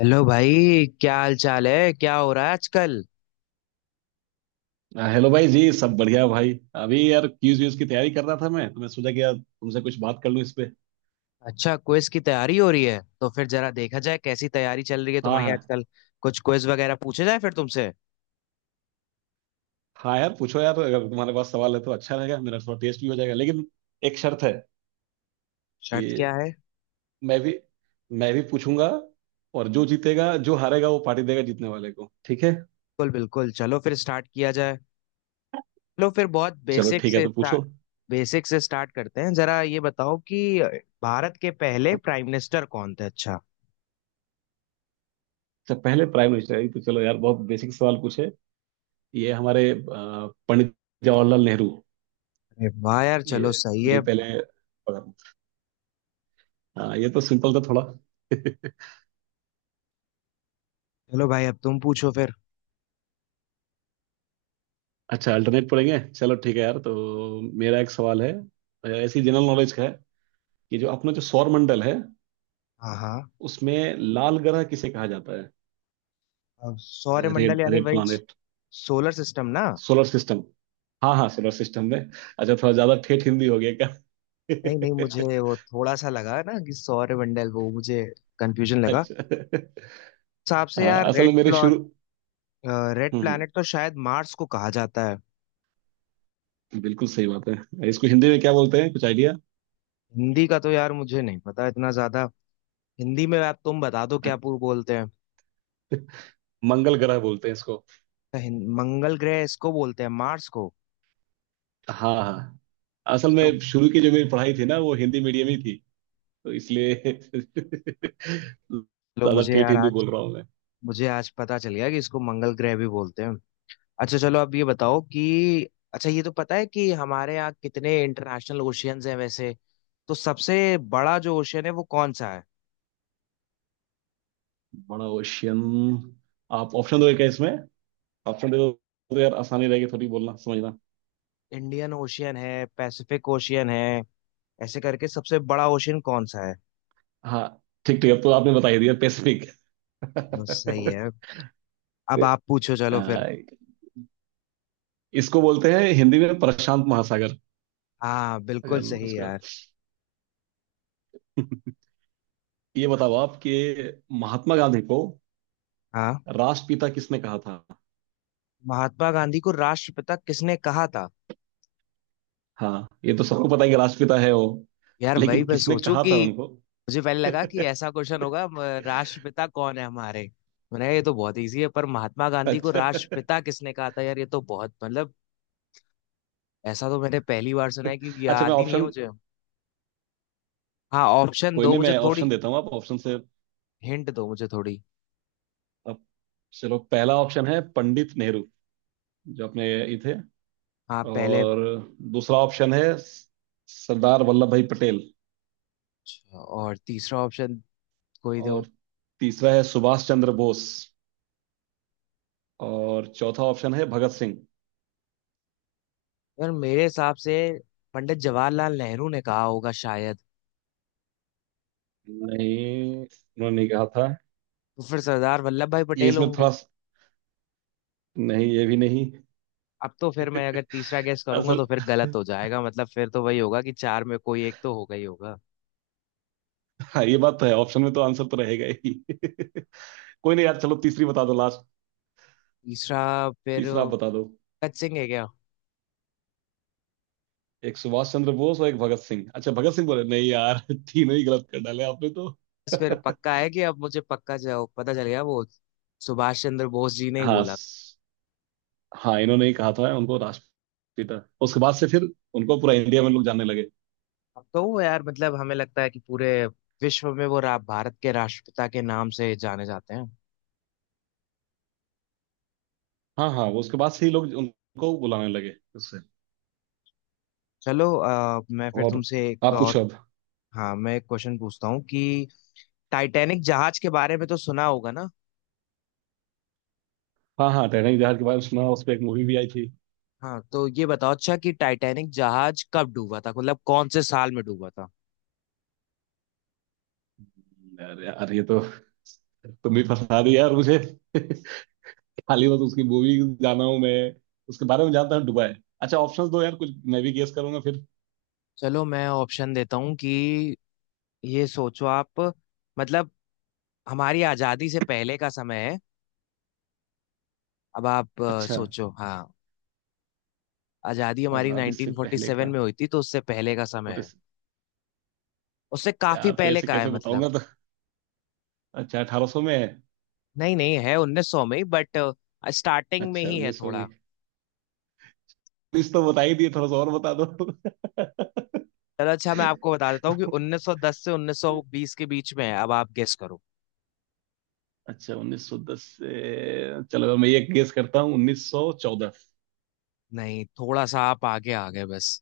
Hello भाई, क्या हाल चाल है? क्या हो रहा है आजकल? हेलो भाई जी, सब बढ़िया। भाई अभी यार क्यूज व्यूज की तैयारी कर रहा था, मैं तो मैं सोचा कि यार तुमसे कुछ बात कर लूँ इस पे। अच्छा, क्विज की तैयारी हो रही है, तो फिर जरा देखा जाए कैसी तैयारी चल रही है हाँ तुम्हारी हाँ। आजकल। कुछ क्विज वगैरह पूछे जाए फिर तुमसे। हाँ यार पूछो यार, अगर तुम्हारे पास सवाल है तो अच्छा रहेगा, मेरा थोड़ा टेस्ट भी हो जाएगा। लेकिन एक शर्त है शर्त क्या कि है? मैं भी मैं भी पूछूंगा, और जो जीतेगा जो हारेगा वो पार्टी देगा जीतने वाले को, ठीक है। बिल्कुल बिल्कुल, चलो फिर स्टार्ट किया जाए। चलो फिर बहुत चलो बेसिक ठीक है, से तो स्टार्ट। पूछो। बेसिक से स्टार्ट करते हैं। जरा ये बताओ कि भारत के पहले प्राइम मिनिस्टर कौन थे? अच्छा। अच्छा पहले प्राइम मिनिस्टर है, तो चलो यार बहुत बेसिक सवाल पूछे। ये हमारे पंडित जवाहरलाल नेहरू। अरे वाह यार, ये, चलो सही है। यही पहले। हाँ, ये तो सिंपल था थोड़ा। चलो भाई, अब तुम पूछो फिर। अच्छा अल्टरनेट पढ़ेंगे, चलो ठीक है यार, तो मेरा एक सवाल है। ऐसी जनरल नॉलेज का है कि जो अपना जो सौर मंडल है हाँ, हाँ। उसमें लाल ग्रह किसे कहा जाता है। अब सौरमंडल रेड यानी रेड वही प्लानेट। सोलर सिस्टम ना? Solar system. हाँ हाँ, सोलर सिस्टम में। अच्छा थोड़ा ज्यादा ठेठ हिंदी हो गया नहीं, नहीं, क्या। मुझे वो थोड़ा सा लगा ना कि सौर मंडल वो मुझे कंफ्यूजन लगा। अच्छा। हिसाब से हाँ यार असल में मेरे शुरू। रेड हम्म हम्म, प्लैनेट तो शायद मार्स को कहा जाता है। बिल्कुल सही बात है। इसको हिंदी में क्या बोलते हैं, कुछ आइडिया। हिंदी का तो यार मुझे नहीं पता इतना ज्यादा। हिंदी में आप तुम बता दो क्या पू बोलते हैं। मंगल ग्रह बोलते हैं इसको। तो मंगल ग्रह इसको बोलते हैं मार्स को। हाँ हाँ, असल चलो। में शुरू की जो मेरी पढ़ाई थी ना वो हिंदी मीडियम ही थी, तो इसलिए चलो, ज्यादा ठेठ हिंदी बोल रहा हूँ मैं। मुझे आज पता चल गया कि इसको मंगल ग्रह भी बोलते हैं। अच्छा, चलो अब ये बताओ कि अच्छा, ये तो पता है कि हमारे यहाँ कितने इंटरनेशनल ओशियंस हैं वैसे। तो सबसे बड़ा जो ओशियन है वो कौन सा है? बड़ा ओशियन, आप ऑप्शन दोगे क्या इसमें, ऑप्शन दे दो तो यार आसानी रहेगी थोड़ी बोलना समझना। इंडियन ओशियन है, पैसिफिक ओशियन है, ऐसे करके सबसे बड़ा ओशियन कौन सा है? हाँ ठीक ठीक, अब तो आपने बता ही दिया, पैसिफिक। चलो, सही है। अब आप पूछो, चलो फिर। आ, इसको बोलते हैं हिंदी में प्रशांत महासागर। हाँ, बिल्कुल अगर सही उसका, यार। ये बताओ आप कि महात्मा गांधी को हाँ। राष्ट्रपिता किसने कहा था। महात्मा गांधी को राष्ट्रपिता किसने कहा था? हाँ ये तो सबको पता है कि राष्ट्रपिता है वो, यार वही लेकिन मैं किसने सोचूं कहा कि था उनको। मुझे पहले लगा कि ऐसा क्वेश्चन होगा, राष्ट्रपिता कौन है हमारे। मैंने, ये तो बहुत इजी है, पर महात्मा गांधी को अच्छा। राष्ट्रपिता किसने कहा था, यार ये तो बहुत मतलब, ऐसा तो मैंने पहली बार सुना है क्योंकि अच्छा मैं याद ही नहीं है ऑप्शन, मुझे। हाँ, ऑप्शन कोई दो नहीं मुझे मैं थोड़ी। ऑप्शन देता हूँ, आप ऑप्शन से। हिंट दो मुझे थोड़ी। आप, चलो पहला ऑप्शन है पंडित नेहरू, जो अपने ये थे। हाँ, पहले। और दूसरा ऑप्शन है स- सरदार वल्लभ भाई पटेल। अच्छा, और तीसरा ऑप्शन? कोई दो। और तीसरा है सुभाष चंद्र बोस। और चौथा ऑप्शन है भगत सिंह। यार, मेरे हिसाब से पंडित जवाहरलाल नेहरू ने कहा होगा शायद। नहीं उन्होंने नहीं कहा था। तो फिर सरदार वल्लभ भाई ये पटेल इसमें होंगे। थोड़ा स-, नहीं ये भी नहीं। अब तो फिर मैं अगर तीसरा गेस करूंगा असल, तो फिर गलत हो जाएगा, मतलब फिर तो वही होगा कि चार में कोई एक तो होगा ही होगा। हाँ ये बात तो है, ऑप्शन में तो आंसर तो रहेगा ही। कोई नहीं यार, चलो तीसरी बता दो लास्ट। तीसरा फिर तीसरा आप बता भगत दो। सिंह है क्या? एक सुभाष चंद्र बोस और एक भगत सिंह, अच्छा भगत सिंह बोले नहीं यार। तीनों ही गलत कर डाले आपने तो। बस फिर पक्का है कि अब मुझे पक्का पता चल गया वो सुभाष चंद्र बोस जी ने ही हाँ बोला। स-, हाँ इन्होंने ही कहा था उनको राष्ट्रपिता, उसके बाद से फिर उनको पूरा इंडिया में लोग जानने लगे। अब तो वो यार मतलब हमें लगता है कि पूरे विश्व में वो भारत के राष्ट्रपिता के नाम से जाने जाते हैं। हाँ हाँ, वो उसके बाद से ही लोग उनको बुलाने लगे उससे। चलो मैं फिर और तुमसे एक आप और। पूछो अब। हाँ, मैं एक क्वेश्चन पूछता हूँ कि टाइटैनिक जहाज के बारे में तो सुना होगा ना? हाँ हाँ, टैनिंग जहाज के बारे में सुना, उस पर एक मूवी भी आई थी। हाँ, तो ये बताओ अच्छा कि टाइटैनिक जहाज कब डूबा था, मतलब कौन से साल में डूबा था? अरे यार ये तो, तुम भी फंसा दी यार मुझे। खाली बस उसकी मूवी जाना हूँ मैं, उसके बारे में जानता हूँ दुबई। अच्छा ऑप्शंस दो यार कुछ, मैं भी गेस करूंगा फिर। चलो मैं ऑप्शन देता हूँ कि ये सोचो आप, मतलब हमारी आज़ादी से पहले का समय है। अब आप अच्छा सोचो हाँ। आज़ादी हमारी आजादी से पहले 1947 का। में हुई थी तो उससे पहले का समय और है। इस, उससे काफी यार तो पहले ऐसे का है कैसे मतलब। बताऊंगा तो। अच्छा 1800 में है। नहीं, नहीं, है 1900 में ही, बट स्टार्टिंग में अच्छा ही है 1900 थोड़ा। भी, उन्नीस तो बता ही दिए थोड़ा सा और बता दो। चलो अच्छा, मैं आपको बता देता हूँ कि 1910 से 1920 के बीच में है, अब आप गेस करो। अच्छा 1910 से, चलो मैं ये गेस करता हूँ 1914। नहीं, थोड़ा सा आप आगे आ गए बस।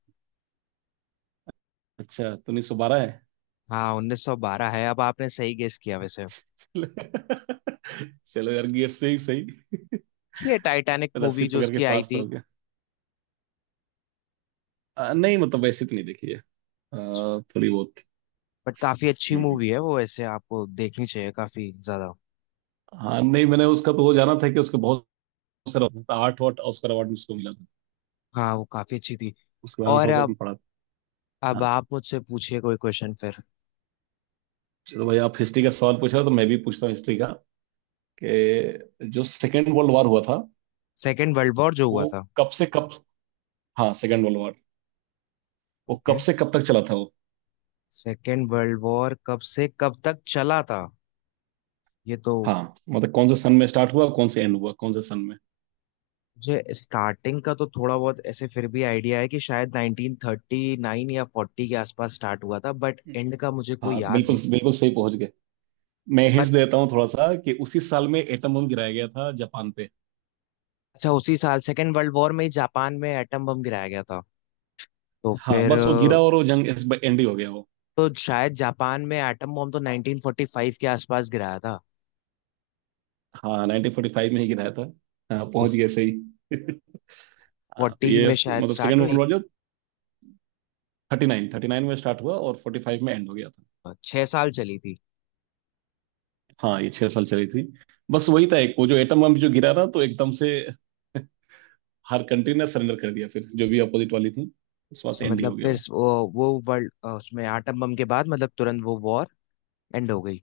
अच्छा तो 1912 है। हाँ, 1912 है। अब आपने सही गेस किया वैसे। चलो, चलो यार गेस से ही सही, ये टाइटैनिक रस्सी मूवी जो पकड़ के उसकी आई पास तो थी, हो गया। नहीं मतलब वैसे तो नहीं देखी है, थोड़ी बहुत। बट काफी अच्छी हम्म हम्म। मूवी है वो, ऐसे आपको देखनी चाहिए काफी ज्यादा। हाँ नहीं मैंने उसका तो वो जाना था कि उसके बहुत सारा आठ वाट ऑस्कर अवार्ड उसको मिला था, हाँ, वो काफी अच्छी थी। उसके बारे में और थोड़ा सा अब पढ़ा था। अब हाँ। आप मुझसे पूछिए कोई क्वेश्चन फिर। चलो भाई आप हिस्ट्री का सवाल पूछा तो मैं भी पूछता हूँ हिस्ट्री का, कि जो सेकेंड वर्ल्ड वॉर हुआ था सेकेंड वर्ल्ड वॉर जो हुआ वो था। कब से कब। हाँ सेकेंड वर्ल्ड वॉर, वो ओके। कब से कब तक चला था वो। सेकेंड वर्ल्ड वॉर कब से कब तक चला था? ये तो, हाँ मतलब कौन से सन में स्टार्ट हुआ, कौन से एंड हुआ कौन से सन में। मुझे स्टार्टिंग का तो थोड़ा बहुत ऐसे फिर भी आइडिया है कि शायद 1939 या 40 के आसपास स्टार्ट हुआ था, बट एंड का मुझे कोई हाँ याद बिल्कुल नहीं। बिल्कुल सही पहुंच गए। मैं हिंट बट देता हूँ थोड़ा सा कि उसी साल में एटम बम गिराया गया था जापान पे। अच्छा, उसी साल सेकेंड वर्ल्ड वॉर में ही जापान में एटम बम गिराया गया था। तो हाँ फिर बस वो गिरा और वो जंग एंड ही हो गया वो। तो शायद जापान में एटम बम तो 1945 के आसपास गिराया था। हाँ 1945 में ही गिराया था। हाँ तो पहुंच गए सही। हाँ तो 40 ये में स- शायद मतलब स्टार्ट सेकेंड वर्ल्ड हुई। वॉर जो 39 में स्टार्ट हुआ और 45 में एंड हो गया था। 6 साल चली थी। हाँ ये 6 साल चली थी। बस वही था एक वो, जो एटम बम जो गिरा ना तो एकदम से हर कंट्री ने सरेंडर कर दिया फिर जो भी अपोजिट वाली थी, उस वहां अच्छा, से एंड ही मतलब हो गया फिर वो। वो वर्ल्ड उसमें एटम बम के बाद मतलब तुरंत वो वॉर एंड हो गई।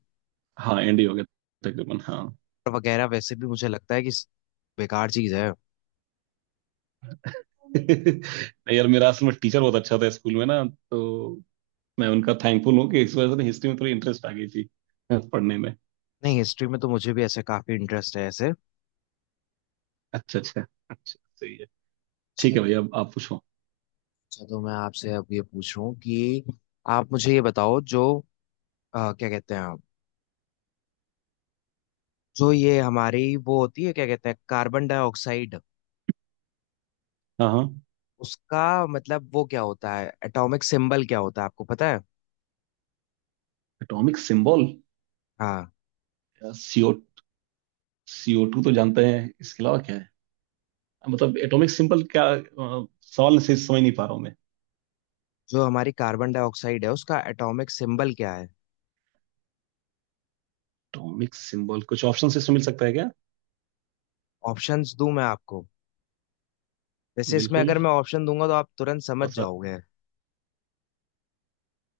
हाँ एंड ही हो गया तकरीबन, हाँ। और वगैरह वैसे भी मुझे लगता है कि बेकार चीज है। नहीं यार मेरा असल में टीचर बहुत अच्छा था स्कूल में ना, तो मैं उनका थैंकफुल हूँ कि इस वजह से हिस्ट्री में थोड़ी इंटरेस्ट आ गई थी पढ़ने में। नहीं, हिस्ट्री में तो मुझे भी ऐसे काफी इंटरेस्ट है ऐसे। अच्छा अच्छा, अच्छा सही है। ठीक अच्छा। है भैया, अब आप पूछो। अच्छा, तो मैं आपसे अब ये पूछ रहा हूँ कि आप मुझे ये बताओ, जो क्या कहते हैं आप, जो ये हमारी वो होती है, क्या कहते हैं, कार्बन डाइऑक्साइड, हाँ हाँ। उसका मतलब वो क्या होता है, एटॉमिक सिंबल क्या होता है आपको पता है? एटॉमिक सिंबल हाँ। सीओ, सीओ टू तो जानते हैं, इसके अलावा क्या है, मतलब एटॉमिक सिंबल क्या, सवाल से समझ नहीं पा रहा हूँ। जो हमारी कार्बन डाइऑक्साइड है उसका एटॉमिक सिंबल क्या है? एटॉमिक सिंबल, कुछ ऑप्शन इसमें मिल सकता है क्या। ऑप्शंस दूं मैं आपको? वैसे इसमें बिल्कुल, अगर मैं ऑप्शन दूंगा तो आप तुरंत थोड़ा समझ सा। जाओगे।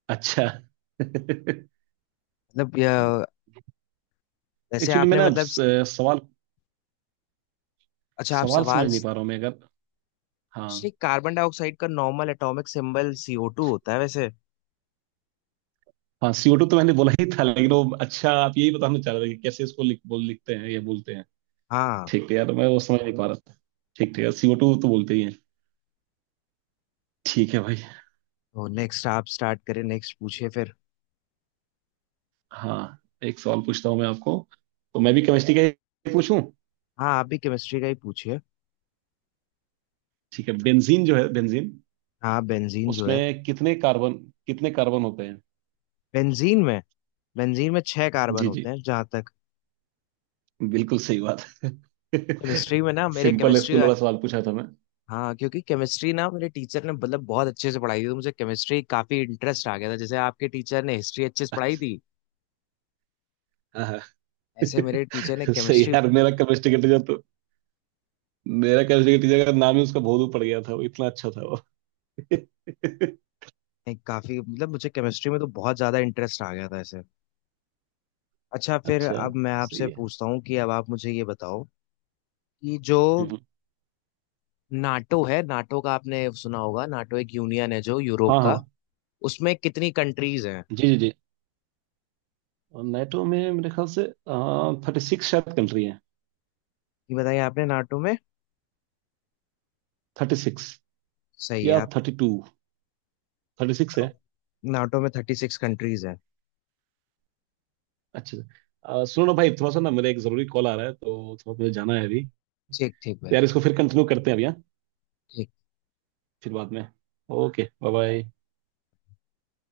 अच्छा। मतलब वैसे एक्चुअली मैं आपने ना मतलब, स-, सवाल, अच्छा आप सवाल सवाल, समझ नहीं पा रहा हूँ मैं, अगर। एक्चुअली हाँ। कार्बन डाइऑक्साइड का नॉर्मल एटॉमिक सिंबल CO2 होता है वैसे। हाँ सीओ टू तो मैंने बोला ही था, लेकिन वो अच्छा आप यही बताना चाह रहे थे कि कैसे इसको लिख बोल लिखते हैं या बोलते हैं। हाँ, ठीक है यार मैं वो समझ नहीं पा रहा था। ठीक है सीओ टू तो बोलते ही हैं। ठीक है भाई। तो नेक्स्ट आप स्टार्ट करें, नेक्स्ट पूछिए फिर। हाँ, एक सवाल पूछता हूँ मैं आपको, तो मैं भी केमिस्ट्री का ही पूछूं। हाँ, आप भी केमिस्ट्री का ही पूछिए। ठीक है, बेंजीन जो है, बेंजीन, हाँ, बेंजीन जो है, उसमें कितने कार्बन, कितने कार्बन होते हैं। बेंजीन में, बेंजीन में 6 कार्बन जी होते जी, हैं जहाँ तक। बिल्कुल सही बात है। केमिस्ट्री में ना, मेरे सिंपल केमिस्ट्री। स्कूल वाला सवाल पूछा था मैं। हाँ, क्योंकि केमिस्ट्री ना मेरे टीचर ने मतलब बहुत अच्छे से पढ़ाई थी, तो मुझे केमिस्ट्री काफी इंटरेस्ट आ गया था, जैसे आपके टीचर ने हिस्ट्री अच्छे से पढ़ाई अच्छा। थी, हाँ हाँ, ऐसे मेरे टीचर ने सही है केमिस्ट्री। यार। मेरा केमिस्ट्री का टीचर तो, मेरा केमिस्ट्री का टीचर का नाम ही उसका भोलू पड़ गया था, वो इतना अच्छा था वो। काफी मतलब मुझे केमिस्ट्री में तो बहुत ज्यादा इंटरेस्ट आ गया था ऐसे। अच्छा, फिर अच्छा अब मैं सही आपसे है। पूछता हूँ कि अब आप मुझे ये बताओ कि जो हम्म, नाटो है, नाटो का आपने सुना होगा, नाटो एक यूनियन है जो यूरोप हाँ हाँ। का, उसमें कितनी कंट्रीज हैं? जी जी जी, और नेटो में मेरे ख्याल से 36 शायद कंट्री है। ये बताइए आपने। नाटो में 36, सही है या आप। 32, 36 है। नाटो में 36 कंट्रीज हैं। अच्छा सुनो ना भाई, थोड़ा सा ना मेरा एक जरूरी कॉल आ रहा है तो थोड़ा मुझे जाना है अभी। ठीक ठीक तो भाई। यार इसको फिर कंटिन्यू करते हैं, अभी हाँ, ठीक। फिर बाद में। Okay, bye bye.